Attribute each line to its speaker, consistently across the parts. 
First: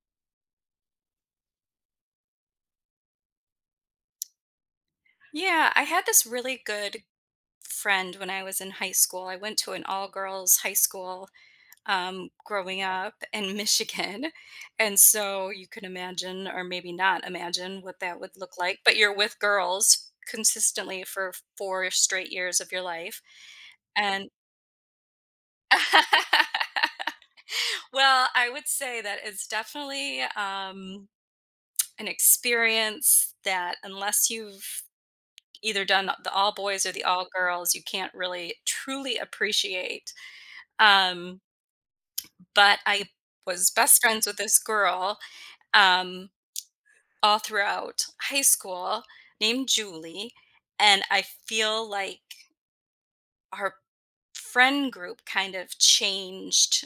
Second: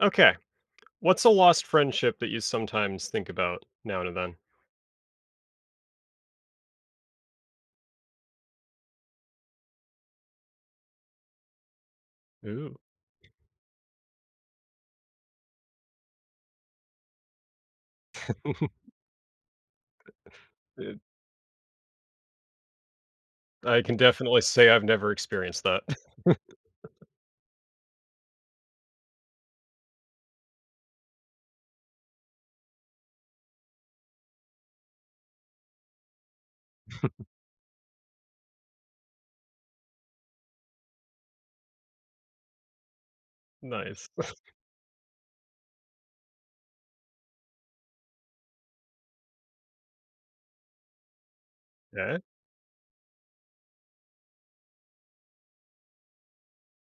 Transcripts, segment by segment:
Speaker 1: Okay, what's a lost friendship that you sometimes think about now and then?
Speaker 2: Yeah, I had this really good friend when I was in high school. I went to an all-girls high school, um,
Speaker 1: Ooh.
Speaker 2: growing up in Michigan and so you could imagine or maybe not imagine what that would look like, but you're with girls
Speaker 1: Eh
Speaker 2: consistently for 4 straight years of your life,
Speaker 1: I can
Speaker 2: and
Speaker 1: definitely say I've never experienced that.
Speaker 2: Well, I would say that it's definitely um, an experience that unless you've either done th the all-boys or the all-girls, you can't really truly appreciate, um but I was best
Speaker 1: Nice.
Speaker 2: friends with this girl, um, all throughout high school named Julie, and I feel
Speaker 1: 'Kay.
Speaker 2: like her friend group kind of changed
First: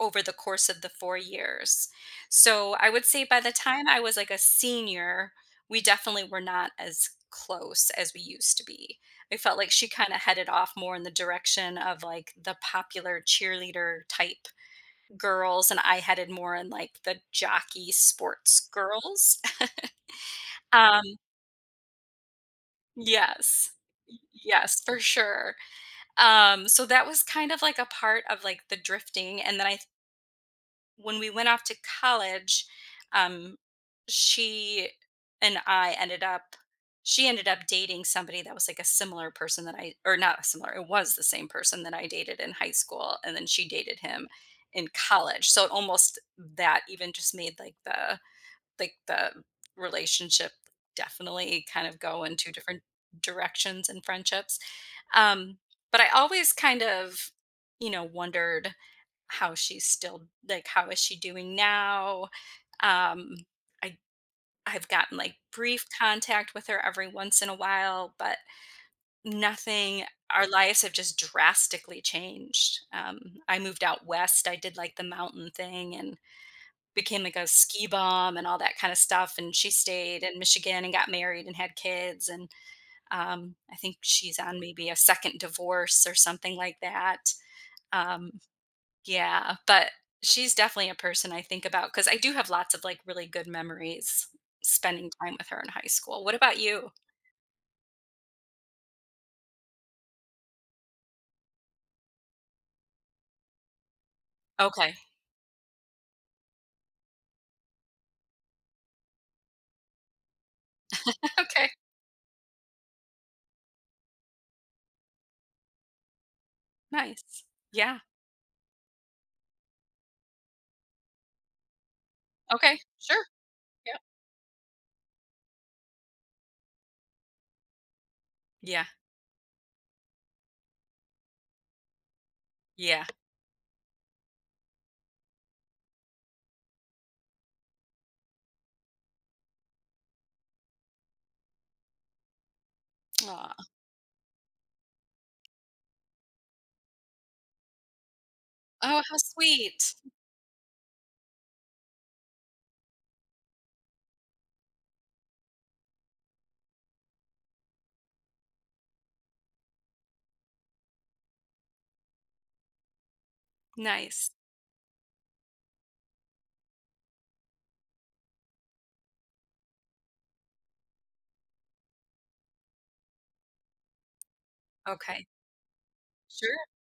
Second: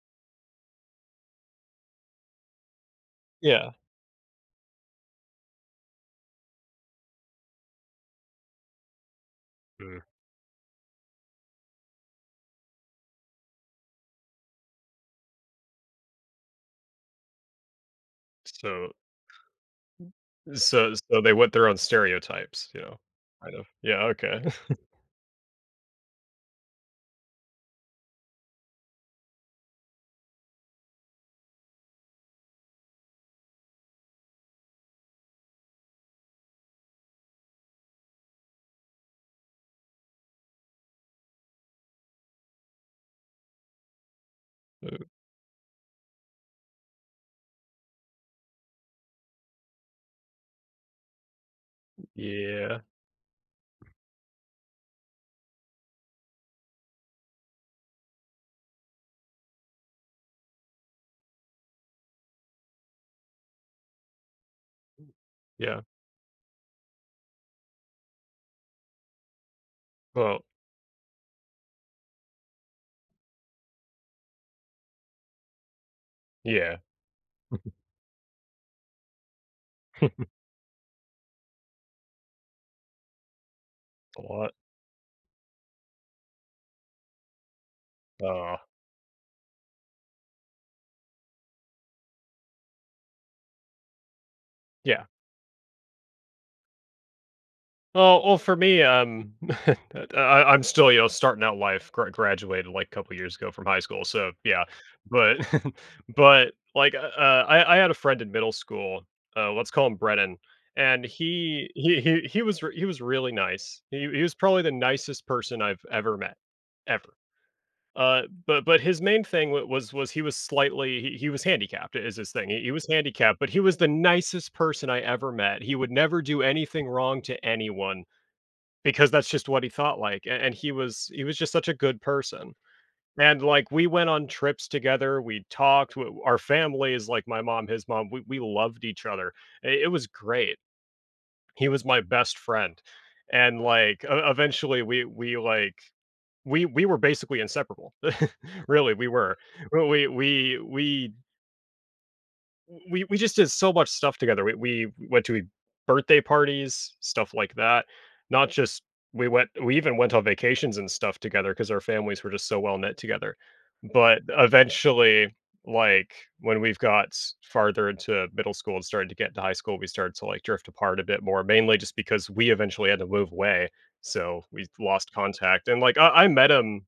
Speaker 2: over the course of the 4 years, so I would say by the
Speaker 1: Yeah.
Speaker 2: time I was, like, a senior, we definitely were not as close as we used to be. I felt like she
Speaker 1: Mm.
Speaker 2: kinda headed off more in the direction of, like, the popular cheerleader type girls, and I headed more in, like, the jockey sports
Speaker 1: So
Speaker 2: girls,
Speaker 1: so
Speaker 2: um
Speaker 1: so they want their own stereotypes, you know? Kind of,
Speaker 2: Yes,
Speaker 1: yeah
Speaker 2: y
Speaker 1: okay.
Speaker 2: yes, for sure, um, so that was kind of like, a part of like, the drifting, and then I when we went off to college, um, she and I ended up she ended up dating somebody that was, like, a similar person that I or not similar, it was the same person that I dated in high school, and then she dated him in
Speaker 1: Ooh.
Speaker 2: college, so almost that even just made like the like the relationship definitely kind of go in 2
Speaker 1: Yeah.
Speaker 2: different directions and friendships, um, but I always kind of, you know, wondered how she's still like, how is she doing now? Um, I I've gotten like,
Speaker 1: Yeah.
Speaker 2: brief contact with her every once in a while, but nothing
Speaker 1: Well
Speaker 2: our lives have just drastically changed, um, I moved out west, I did like the mountain thing and
Speaker 1: Yeah.
Speaker 2: became like, a ski bum and all that kind of stuff, and she stayed in Michigan and got married and had kids, and, um, I think
Speaker 1: A
Speaker 2: she's
Speaker 1: lot.
Speaker 2: on maybe a 2nd divorce or something like that, um,
Speaker 1: Aw.
Speaker 2: yeah, but she's definitely a person I think about, 'cause I do have lots of like, really good memories
Speaker 1: Yeah.
Speaker 2: spending time with her in high school what about you?
Speaker 1: Well oh, for me, um, th I I'm still, you know, starting out life- gr graduated, like, couple years ago from high school, so yeah.
Speaker 2: Okay.
Speaker 1: But but, like, u uh, I I had a friend in middle school, uh, let's call him Brennan, and he
Speaker 2: Okay.
Speaker 1: he he he wa he was really nice. He he was probably the nicest person I've ever met ever.
Speaker 2: Nice. Yeah.
Speaker 1: Uh, but but his main thing w was was he was slightly he he was handicapped i is his thing. He he
Speaker 2: Okay.
Speaker 1: was
Speaker 2: Sure.
Speaker 1: handicapped, but he was the
Speaker 2: Yep.
Speaker 1: nicest person I ever met, he would never do anything wrong to anyone
Speaker 2: Yeah.
Speaker 1: because that's just what he thought like, a and he was he was just such a good person.
Speaker 2: Yeah.
Speaker 1: And, like, we went on trips together, we talked, w our family is like my mom, his mom- we we loved each other. I It was great. He was my best friend. And,
Speaker 2: Aw.
Speaker 1: like, e e eventually, we we, like we we were basically inseparable. Really,
Speaker 2: Oh,
Speaker 1: we
Speaker 2: how
Speaker 1: were. W
Speaker 2: sweet.
Speaker 1: we we we w we we just did so much stuff together. We we went to, eh, birthday parties, stuff like that. Not just we went we even went on vacations and stuff together 'cause our families were just so well-knit together. But,
Speaker 2: Nice.
Speaker 1: eventually, like, when we've got farther into middle school and started to get to high school, we started to, like, drift apart a bit more mainly just because we eventually had to move away, so, we'd lost
Speaker 2: Okay.
Speaker 1: contact. And, like, I I met
Speaker 2: Sure.
Speaker 1: him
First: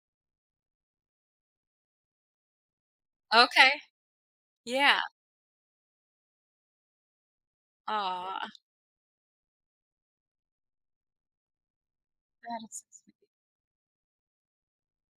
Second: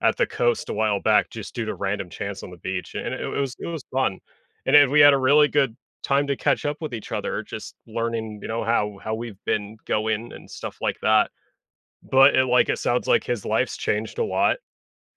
Speaker 1: at the coast a while back just due to random chance on the beach, and i i it it was it
Speaker 2: Okay.
Speaker 1: was fun. And then
Speaker 2: Yeah.
Speaker 1: we had a really good time to catch up with each other, just learning, you
Speaker 2: Aw.
Speaker 1: know, how how we've been going and stuff like that, but it
Speaker 2: That
Speaker 1: like, it
Speaker 2: is
Speaker 1: sounds
Speaker 2: sweet.
Speaker 1: like his life's changed a lot.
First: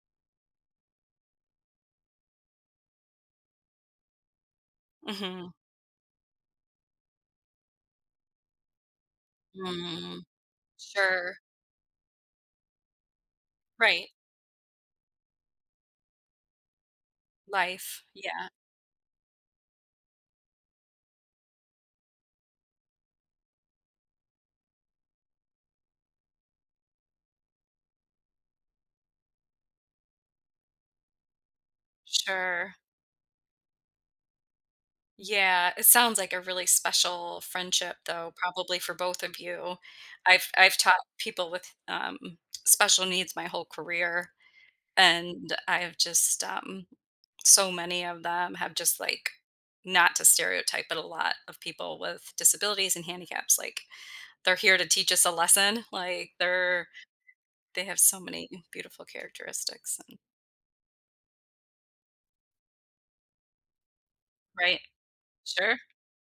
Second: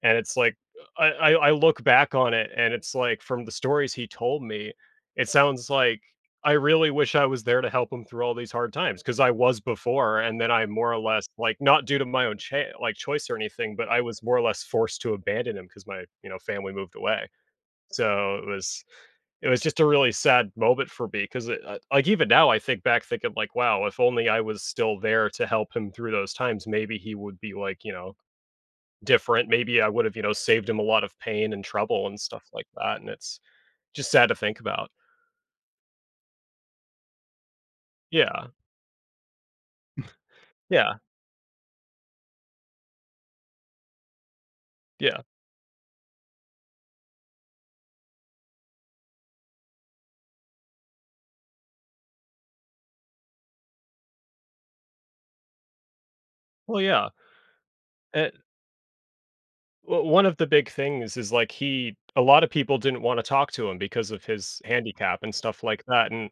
Speaker 1: And it's like, I I I look back on it, and it's like, from the stories he told me, it
Speaker 2: Mhm.
Speaker 1: sounds like I really wish I was there to help him through all these hard times 'cause I was before,
Speaker 2: Mm.
Speaker 1: and then I more or less
Speaker 2: Sure.
Speaker 1: like, not due to my own, like, cha choice or anything, but I
Speaker 2: Right.
Speaker 1: was more or less forced abandon him 'cause my, you know, family moved away.
Speaker 2: Life.
Speaker 1: So, it
Speaker 2: Yeah.
Speaker 1: was it was just a really sad moment for me 'cause i it like, even now, I think back thinking like, "Wow if only I was still there to help him through those times, maybe he would be," like, you know, "different." Maybe I would've, you know, saved him a lot of pain and trouble and stuff like
Speaker 2: Sure.
Speaker 1: that, and it's just sad to think about.
Speaker 2: Yeah. It sounds like a really special friendship, though,
Speaker 1: Yeah.
Speaker 2: probably for both of you. I've I've
Speaker 1: Yeah.
Speaker 2: taught people with, um, special needs my whole career,
Speaker 1: Yeah.
Speaker 2: and I have just, um so many of them have just, like not to stereotype, but a lot of people with disabilities and handicaps, like, they're here to teach us a lesson. Like,
Speaker 1: Well,
Speaker 2: they're
Speaker 1: yeah.
Speaker 2: they have so
Speaker 1: An
Speaker 2: many beautiful characteristics
Speaker 1: Well
Speaker 2: and
Speaker 1: 1 of the big things is, like, he a lotta people didn't wanna talk to him because of his
Speaker 2: Right.
Speaker 1: handicap and stuff
Speaker 2: Sure.
Speaker 1: like that, and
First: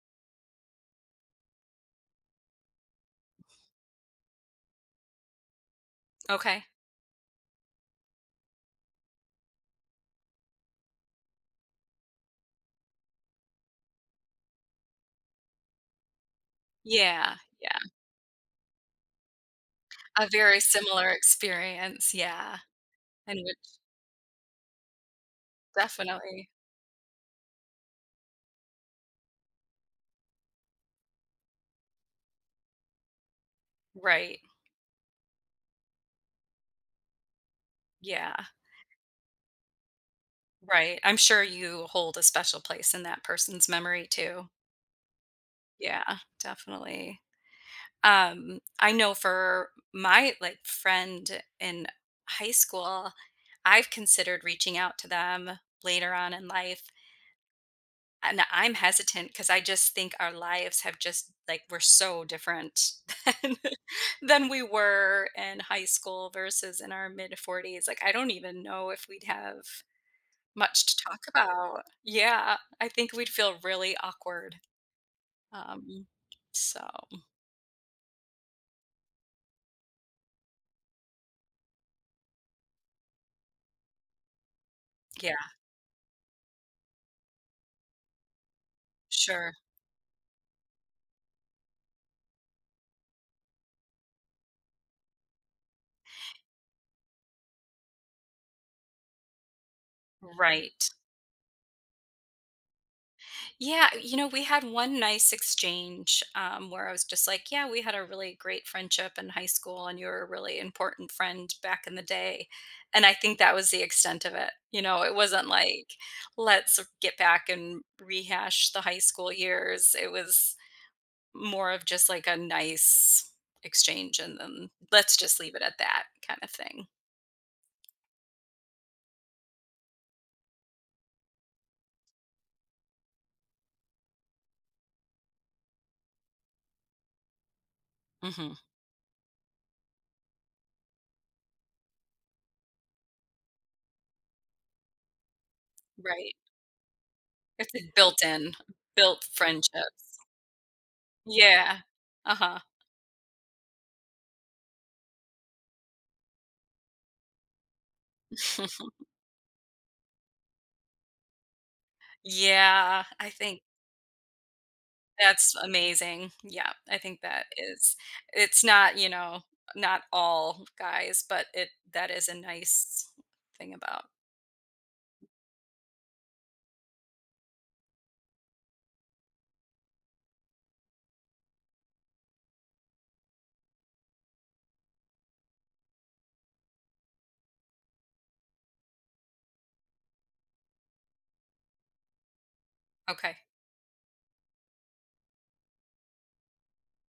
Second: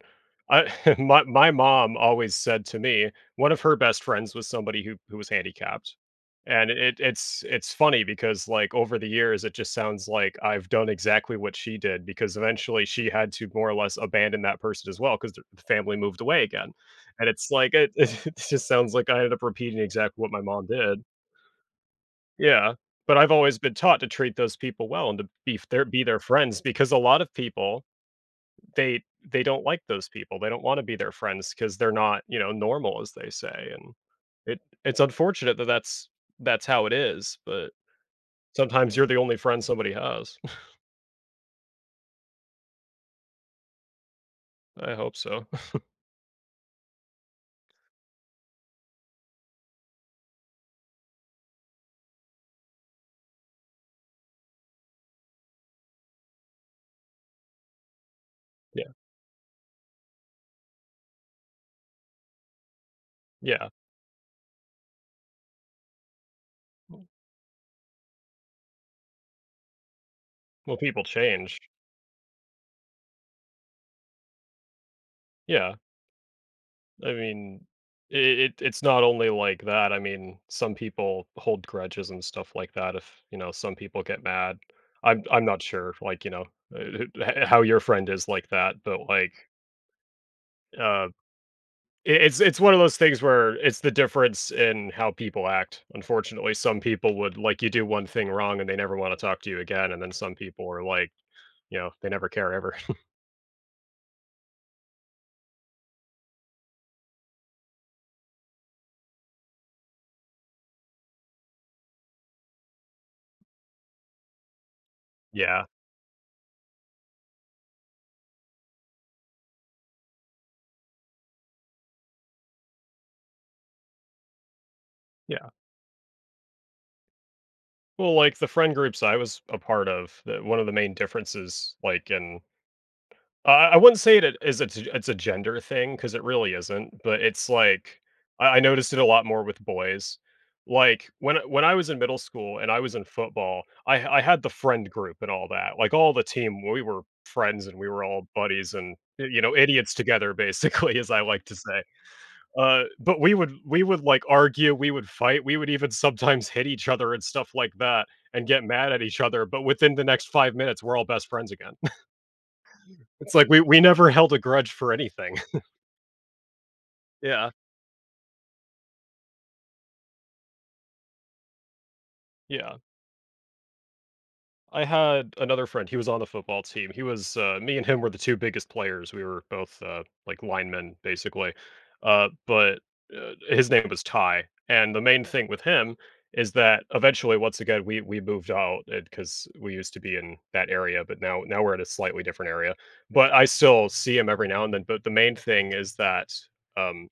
Speaker 1: I my my mom always said to me, 1 of her best friends was somebody who who was handicapped.
Speaker 2: Okay.
Speaker 1: And i i it's it's funny because, like, over the years, it just sounds like I've done exactly what she did because eventually she had to, more or less, abandon that person as well, 'cause the f family moved away again. And
Speaker 2: Yeah.
Speaker 1: it's like
Speaker 2: Yeah.
Speaker 1: it it just sounds like I ended up repeating exactly
Speaker 2: A
Speaker 1: what my
Speaker 2: very
Speaker 1: mom did.
Speaker 2: similar experience, yeah.
Speaker 1: Yeah. But I've
Speaker 2: And
Speaker 1: always been
Speaker 2: it's
Speaker 1: taught to treat those people well and to be their f be their
Speaker 2: Definitely.
Speaker 1: friends because a lot of people, they they don't like those people, they don't wanna be their friends 'cause they're not, you know, "normal," as they say and
Speaker 2: Right.
Speaker 1: it it's unfortunate that that's that's how it is, but
Speaker 2: Yeah.
Speaker 1: sometimes you're the only friend somebody has.
Speaker 2: Right. I'm sure you hold a special place in that person's memory too.
Speaker 1: I hope so.
Speaker 2: Yeah. Definitely. Um, I know for my, like, friend in high school, I've considered reaching out to them later on in life. And I'm
Speaker 1: Yeah.
Speaker 2: hesitant 'cause I just think our lives have just like, we're so different
Speaker 1: Yeah.
Speaker 2: than we were in high school versus in our mid-forties. Like, I don't even know if we'd have
Speaker 1: Well,
Speaker 2: much
Speaker 1: people
Speaker 2: to talk
Speaker 1: change.
Speaker 2: about. Yeah. I think we'd feel really awkward.
Speaker 1: Yeah.
Speaker 2: Um, so,
Speaker 1: I
Speaker 2: mm.
Speaker 1: mean, i i it it's not only like that. I mean, some people hold grudges and stuff like that if, you know, some people get mad. I'm
Speaker 2: Yeah.
Speaker 1: I'm not sure, like, you know, e eh he eh how your friend is like that, but, like
Speaker 2: Sure.
Speaker 1: uh, i it's it's one of those things where it's the difference in how people act. Unfortunately, some people would, like you do 1 thing wrong, and they never wanna talk to you again. And then some people are
Speaker 2: Right.
Speaker 1: like, you know, they never care ever.
Speaker 2: Yeah. Y you know, we had 1 nice exchange, um, where I was just like, "Yeah. We had a really great friendship in high school, and you're a really important friend, back in the day." And I think that was the extent of it. You know? It wasn't
Speaker 1: Yeah.
Speaker 2: like, "Let's get back and rehash the high school years." It was more of just, like, a nice exchange and and let's just
Speaker 1: Yeah.
Speaker 2: leave it at that, kinda thing.
Speaker 1: Well, like, the friend groups I was a part of, the one of the main differences, like in uh, I wouldn't say it it is a t it's a gender thing 'cause it really isn't, but it's like,
Speaker 2: Mhm.
Speaker 1: I I noticed it a lot more with boys, like when a when I was in middle school and I was in football, I I had the friend group and all that, like all the
Speaker 2: Right.
Speaker 1: team, we were friends,
Speaker 2: It's
Speaker 1: and we
Speaker 2: a
Speaker 1: were
Speaker 2: built
Speaker 1: all
Speaker 2: in
Speaker 1: buddies and,
Speaker 2: built
Speaker 1: y you know, idiots
Speaker 2: friendships.
Speaker 1: together, basically, as I like to
Speaker 2: Yeah,
Speaker 1: say,
Speaker 2: uh-huh.
Speaker 1: uh, but we would we would like, argue, we would fight, we would even sometimes hit each other and stuff like that and get mad at each other, but within the next 5 minutes, we're all best friends again.
Speaker 2: Yeah, I
Speaker 1: It's like
Speaker 2: thin
Speaker 1: we we never held a grudge for anything.
Speaker 2: That's amazing, yeah, I think that
Speaker 1: Yeah.
Speaker 2: is it's not, you know, not all guys, but it that is a
Speaker 1: Yeah.
Speaker 2: nice thing about
Speaker 1: I had another friend, he was on the football team, he was uh me and him were the 2 biggest players, we were both, uh, like linemen, basically, uh, but, uh his name was Ty, and the main thing with him is that, eventually, once again, we we moved out and 'cause we used to be in that area, but now now we're in a slightly different area, but
Speaker 2: Okay.
Speaker 1: I still see him every now and then, but the main thing is that um,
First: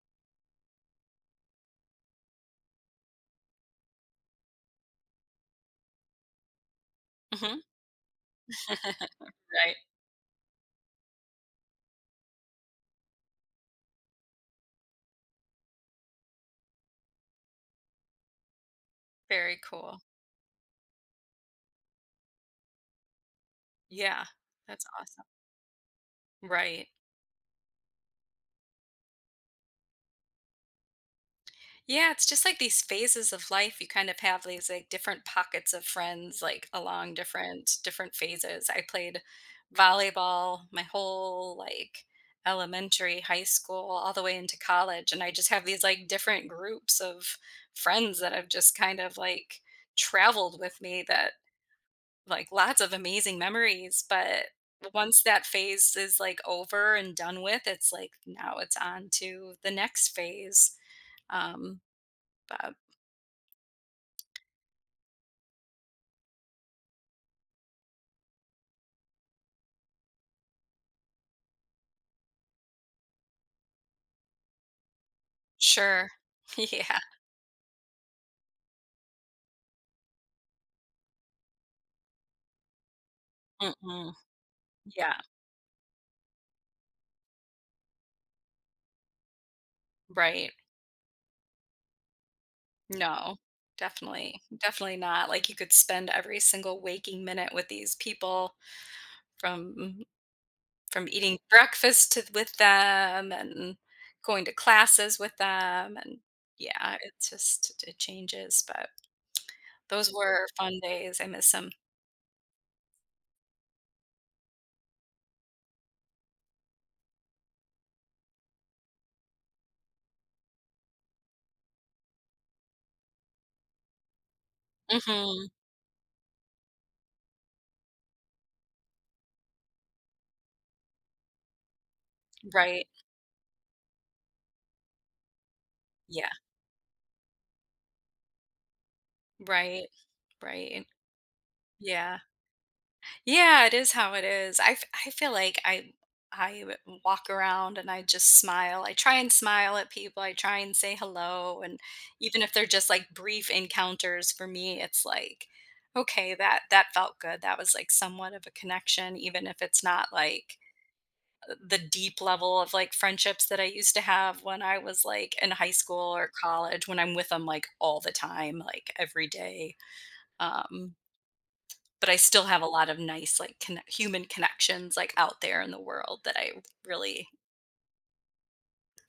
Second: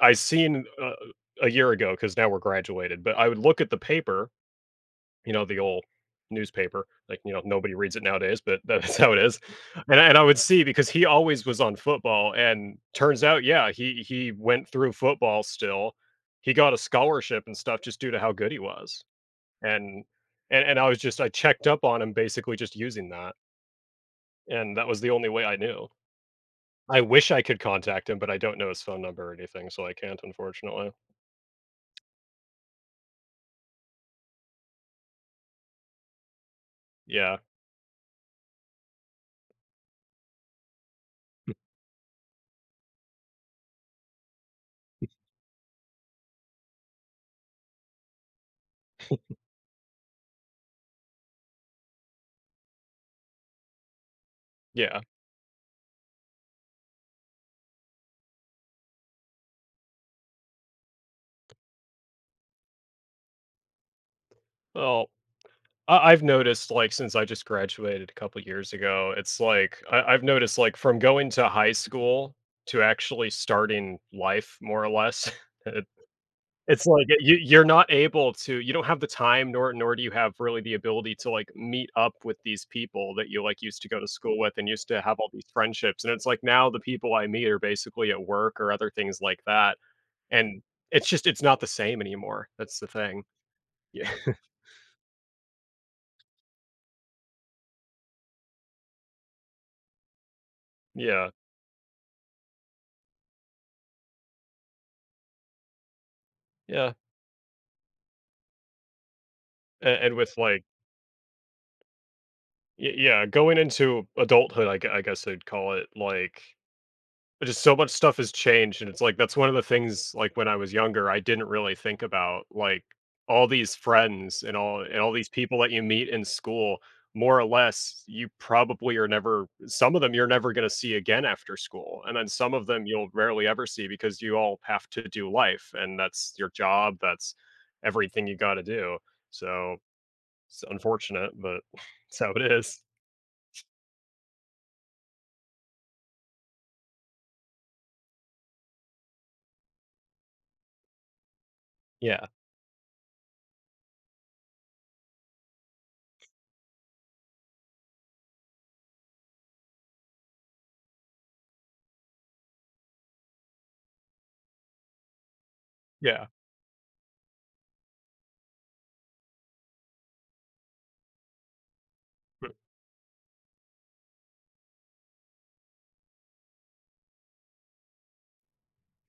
Speaker 1: I seen a a year ago 'cause now we're graduated, but I would look at the paper, you know, the ol' newspaper, like, you know,
Speaker 2: Mhm.
Speaker 1: nobody reads it nowadays, but that's how it is,
Speaker 2: Right.
Speaker 1: and I and I would see because he always was on football and turns out, yeah, he he went through football still, he got a scholarship and stuff just due to how good he was,
Speaker 2: Very
Speaker 1: and
Speaker 2: cool.
Speaker 1: and and I was just I checked up on him basically just using that
Speaker 2: Yeah,
Speaker 1: and
Speaker 2: that's
Speaker 1: that was the
Speaker 2: awesome.
Speaker 1: only way I knew.
Speaker 2: Right.
Speaker 1: I wish I could contact him, but I don't know his phone number or anything, so I can't, unfortunately.
Speaker 2: Yeah. It's just like these phases of life. You kind of have these, like, different pockets of friends, like, along
Speaker 1: Yeah.
Speaker 2: different different phases. I played volleyball my whole, like, elementary, high school, all the way into college. And I just have these, like, different groups of friends that have just kind of, like, traveled with me that like, lots of amazing memories. But,
Speaker 1: Yeah.
Speaker 2: once that phase is, like, over and done with, it's like, now it's on to the next phase. Um, bub
Speaker 1: Well, I I've noticed, like, since I just graduated a couple years ago, it's like I I've noticed, like, from going to high school to actually starting life more or less, it
Speaker 2: Sure.
Speaker 1: it's
Speaker 2: Yeah.
Speaker 1: like i you you're not able to you don't have the time, nor nor do you have, really, the ability to, like, meet up with these people that you, like, used to go to
Speaker 2: Mm-mm.
Speaker 1: school with and used to
Speaker 2: Yeah.
Speaker 1: have all these friendships. And it's like now the people I meet are basically at work or other things like that,
Speaker 2: Right.
Speaker 1: and it's just it's not the same anymore. That's the thing.
Speaker 2: No.
Speaker 1: Yeah.
Speaker 2: Definitely. Definitely not. Like, you could spend every single waking minute with these people from m from
Speaker 1: Yeah.
Speaker 2: eating breakfast to with them, and going to classes with them. And,
Speaker 1: Yeah.
Speaker 2: yeah, it just it changes, but
Speaker 1: A
Speaker 2: those
Speaker 1: and with,
Speaker 2: were
Speaker 1: like
Speaker 2: fun days. I miss 'em.
Speaker 1: Y yeah. Going into adulthood, I gue I guess I'd call it, like, i just so much stuff has changed, and it's, like, that's one of the things, like, when I was younger, I didn't really think about. Like, all these friends and all and all these
Speaker 2: Mhm.
Speaker 1: people that you meet in school, more or less, you probably are never some of them, you're never gonna see again after school. And then some of
Speaker 2: Right.
Speaker 1: them, you'll rarely ever see because you all have to do life, and
Speaker 2: Yeah.
Speaker 1: that's your job. That's everything you gotta do, so
Speaker 2: Right.
Speaker 1: so, it's
Speaker 2: Right.
Speaker 1: unfortunate, but it's
Speaker 2: Yeah.
Speaker 1: how it is.
Speaker 2: Yeah. It is how it is. I f I feel like I I w walk around and I just smile. I try and smile at people. I try and say hello. And
Speaker 1: Yeah.
Speaker 2: even if they're just, like, brief encounters for me, it's like, "Okay. That that felt good." That was, like, somewhat of a connection even if it's not, like, uh, the deep level of, like, friendships that I used to have when I was, like, in high school
Speaker 1: Yeah.
Speaker 2: or college when I'm with 'em, like, all the time, like, every day. Um. But I still
Speaker 1: B
Speaker 2: have a lot of nice like, connec human connections, like, out there in the world that I really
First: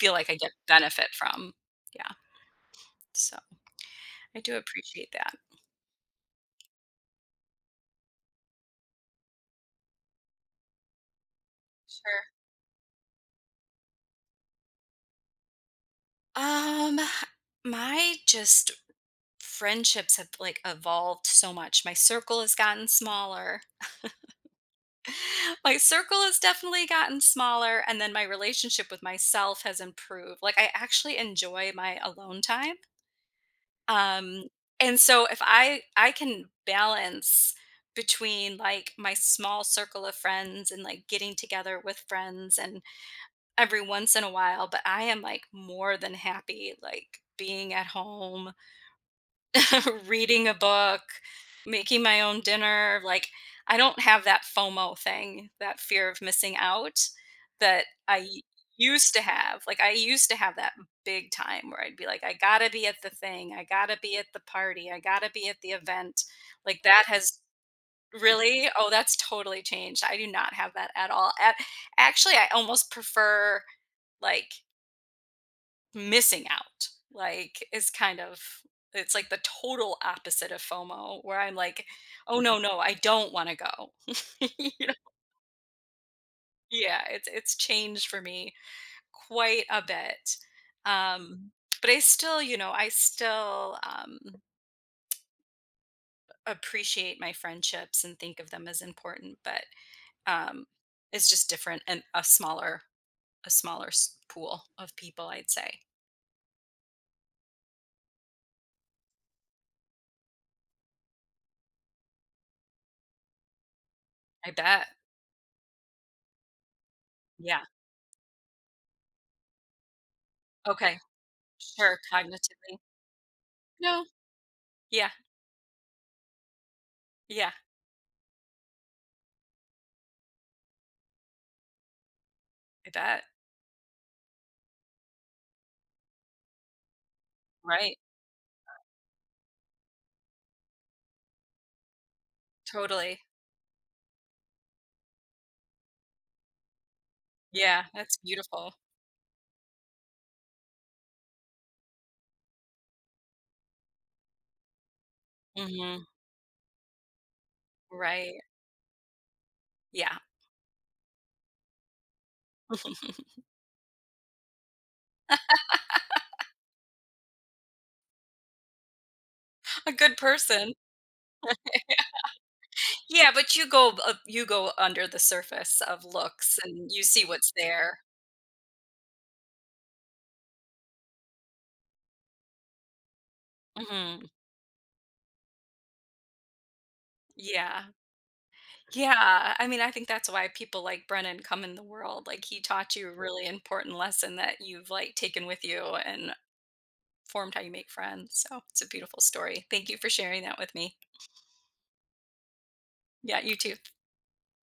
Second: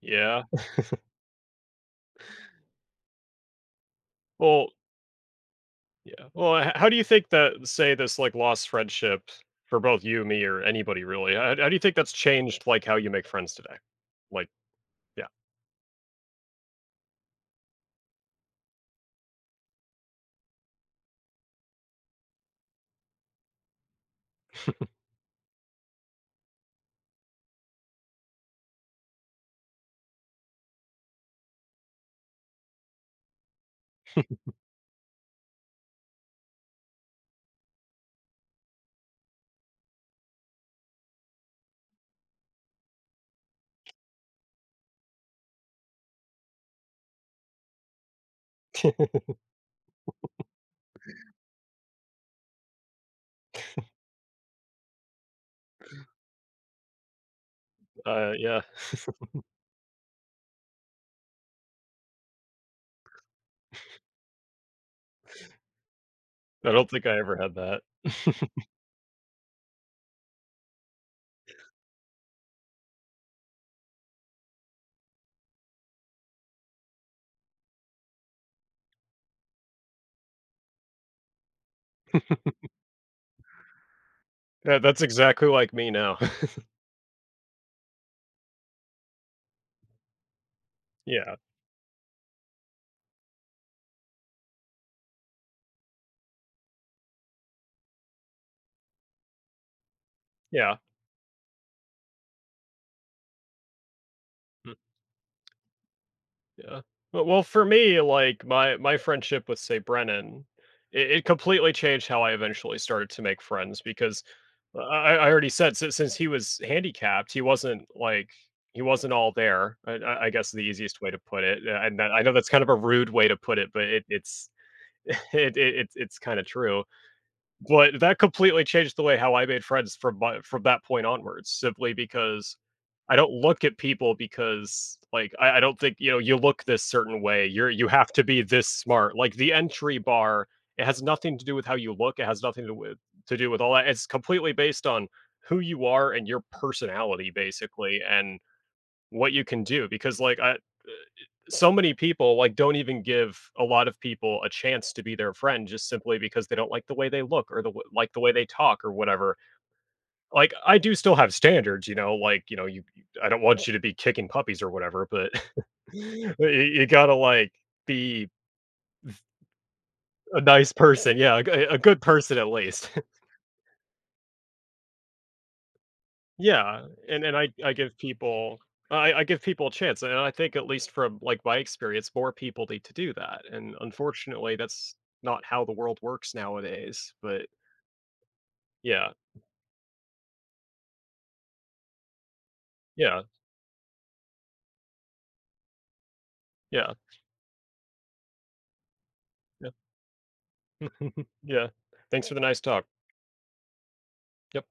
Speaker 2: feel like I
Speaker 1: Yeah.
Speaker 2: get benefit from, yeah, so, I do
Speaker 1: Well
Speaker 2: appreciate that.
Speaker 1: yeah, well h h how do you think that, say, this, like, lost friendships for- both you, me, or anybody really- how how do you think that's
Speaker 2: Sure.
Speaker 1: changed, like, how you make friends today? Like, yeah.
Speaker 2: Um, my just friendships have like, evolved so much, my circle has gotten smaller. My circle has definitely gotten smaller, and then my relationship with myself has improved, like, I actually enjoy my alone time. Um, and so if I I can balance between, like, my small circle of friends and, like, getting together with friends and every once in a while, but I am, like, more than happy, like, being at home reading a book, making my own dinner, like, I don't have that FOMO thing, that fear of missing out that I
Speaker 1: Uh,
Speaker 2: u
Speaker 1: yeah.
Speaker 2: used to have, like, I used to have that big time where I'd be like, "I gotta be at the thing, I gotta be at the party, I gotta be at the event."
Speaker 1: I
Speaker 2: Like,
Speaker 1: don't
Speaker 2: that
Speaker 1: think I ever
Speaker 2: has
Speaker 1: had that.
Speaker 2: Really? Oh, that's totally changed, I do not have that at all a actually, I almost prefer, like missing out, like, it's kind of it's like the total opposite of FOMO where I'm like, "Oh, no, no, I don't wanna go,"
Speaker 1: Yeah,
Speaker 2: you know?
Speaker 1: that's exactly like me now.
Speaker 2: Yeah, it's it's changed for me quite a bit,
Speaker 1: Yeah.
Speaker 2: um, but I still, you know I still, um appreciate my friendships and think of them as important, but, um,
Speaker 1: Yeah.
Speaker 2: it's just different and a smaller a smaller s pool
Speaker 1: Mm.
Speaker 2: of people, I'd say.
Speaker 1: Yeah. Well well, for me, like, my my friendship with, say, Brennan, it it completely changed how I, eventually, started to make friends because
Speaker 2: I
Speaker 1: I
Speaker 2: bet.
Speaker 1: I I already said since since he was handicapped, he
Speaker 2: Yeah.
Speaker 1: wasn't, like, he wasn't all there. I I I guess the
Speaker 2: Okay.
Speaker 1: easiest way to put it, yeah,
Speaker 2: Sure,
Speaker 1: and I know I know that's kind of a
Speaker 2: cognitively.
Speaker 1: rude way to put it, but
Speaker 2: No.
Speaker 1: it it's
Speaker 2: Yeah.
Speaker 1: it it's it's it's kinda true,
Speaker 2: Yeah.
Speaker 1: but that completely changed the way how I made friends from my from that point onwards, simply because
Speaker 2: I
Speaker 1: I
Speaker 2: bet.
Speaker 1: don't look at people because like, I I don't think, you know, you look this certain way, you're you
Speaker 2: Right.
Speaker 1: have to be this smart, like, the entry bar, it has nothing to do with how you look, it has nothing to do with
Speaker 2: Totally.
Speaker 1: to do with all that. It's completely based on who you are and your personality,
Speaker 2: Yeah,
Speaker 1: basically,
Speaker 2: that's
Speaker 1: and
Speaker 2: beautiful.
Speaker 1: what you can do, because, like, I, eh, eh so many people, like, don't even give a lot of people a chance to be their friend, just
Speaker 2: Mhm.
Speaker 1: simply because they don't like the way they look or the w like the way
Speaker 2: Right.
Speaker 1: they talk, or whatever,
Speaker 2: Yeah.
Speaker 1: like, I do still have standards, you know, like, you know, you you I don't want you to be kicking puppies, or whatever, but but you you gotta, like, be
Speaker 2: A good
Speaker 1: a nice
Speaker 2: person.
Speaker 1: person, yeah, a g a good person, at least.
Speaker 2: Yeah, but you go b you go under the surface of looks,
Speaker 1: Yeah,
Speaker 2: and you see
Speaker 1: and then I
Speaker 2: what's
Speaker 1: I give
Speaker 2: there.
Speaker 1: people I I I give people a chance, and I I think at least from, like, my experience, more people need to do that, and,
Speaker 2: Mhm.
Speaker 1: unfortunately, that's not how the world works nowadays, but
Speaker 2: Yeah.
Speaker 1: Yeah.
Speaker 2: Yeah, I I mean, I think that's why people like Brennan come in the world, like, he taught you a
Speaker 1: Yeah.
Speaker 2: really important lesson that you've, like, taken with you and
Speaker 1: Yeah.
Speaker 2: formed how you make friends, so it's a beautiful story.
Speaker 1: Yeah.
Speaker 2: Thank you for sharing that with me.
Speaker 1: Yeah, thanks for the nice talk.
Speaker 2: Yeah, you too.
Speaker 1: Yep.